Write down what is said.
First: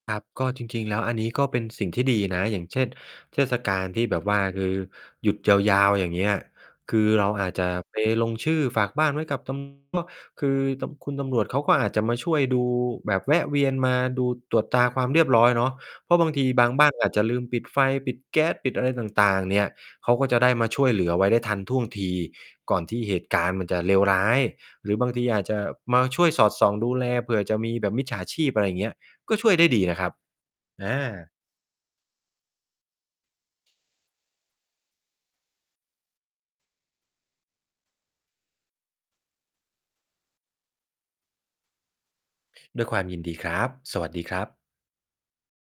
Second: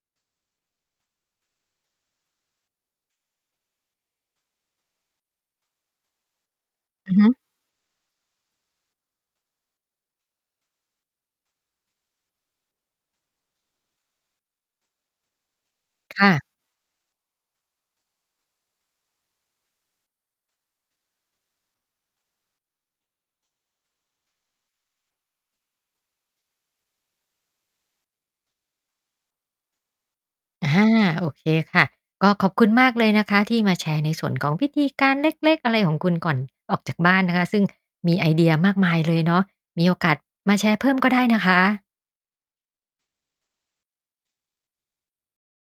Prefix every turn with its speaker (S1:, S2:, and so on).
S1: ครับ ก็จริง ๆ แล้วอันนี้ก็เป็นสิ่งที่ดีนะ อย่างเช่น เทศกาลที่แบบว่า คือหยุดยาว ๆ อย่างเงี้ย คือ
S2: อือฮ
S1: เรา
S2: ึ
S1: อาจจะไปลงชื่อฝากบ้านไว้กับ ตำ มะ คือตำ ตุณตำรวจเขาก็อาจจะมาช่วยดู แบบแวะเวียนมาดู ตรวจตราความเรียบร้อยเนาะ เพรา
S2: ค
S1: ะบ
S2: ่
S1: างท
S2: ะ
S1: ีบางบ้านอาจจะลืมปิดไฟ ปิดแก๊ส ปิดอะไรต่าง ๆ เนี่ย เขาก็จะได้มาช่วยเหลือไว้ได้ทันท่วงที ก่อนที่เหตุการณ์มันจะเลวร้าย หรือบางทีอาจจะมาช่วยสอดส่องดูแล เผื่อจะมีแบบมิจฉาชีพ อะไรอย่างเงี้ย ก็ช่วยได้ดีนะครับ
S2: อะฮ
S1: อ
S2: ะ
S1: า
S2: โอเคค่ะ ก็ขอบคุณมากเลยนะคะ ที่มาแชร์ในส่วนของวิธีการ เล็ก ๆ อะไรของคุณก่อนออกจากบ้านนะคะ ซึ่ง มีไอเดียมากมายเลยเนาะ มีโอกาสมาแชร์เพิ่มก็ได้นะคะ
S1: ด้วยความยินดีครับ สวัสดีครับ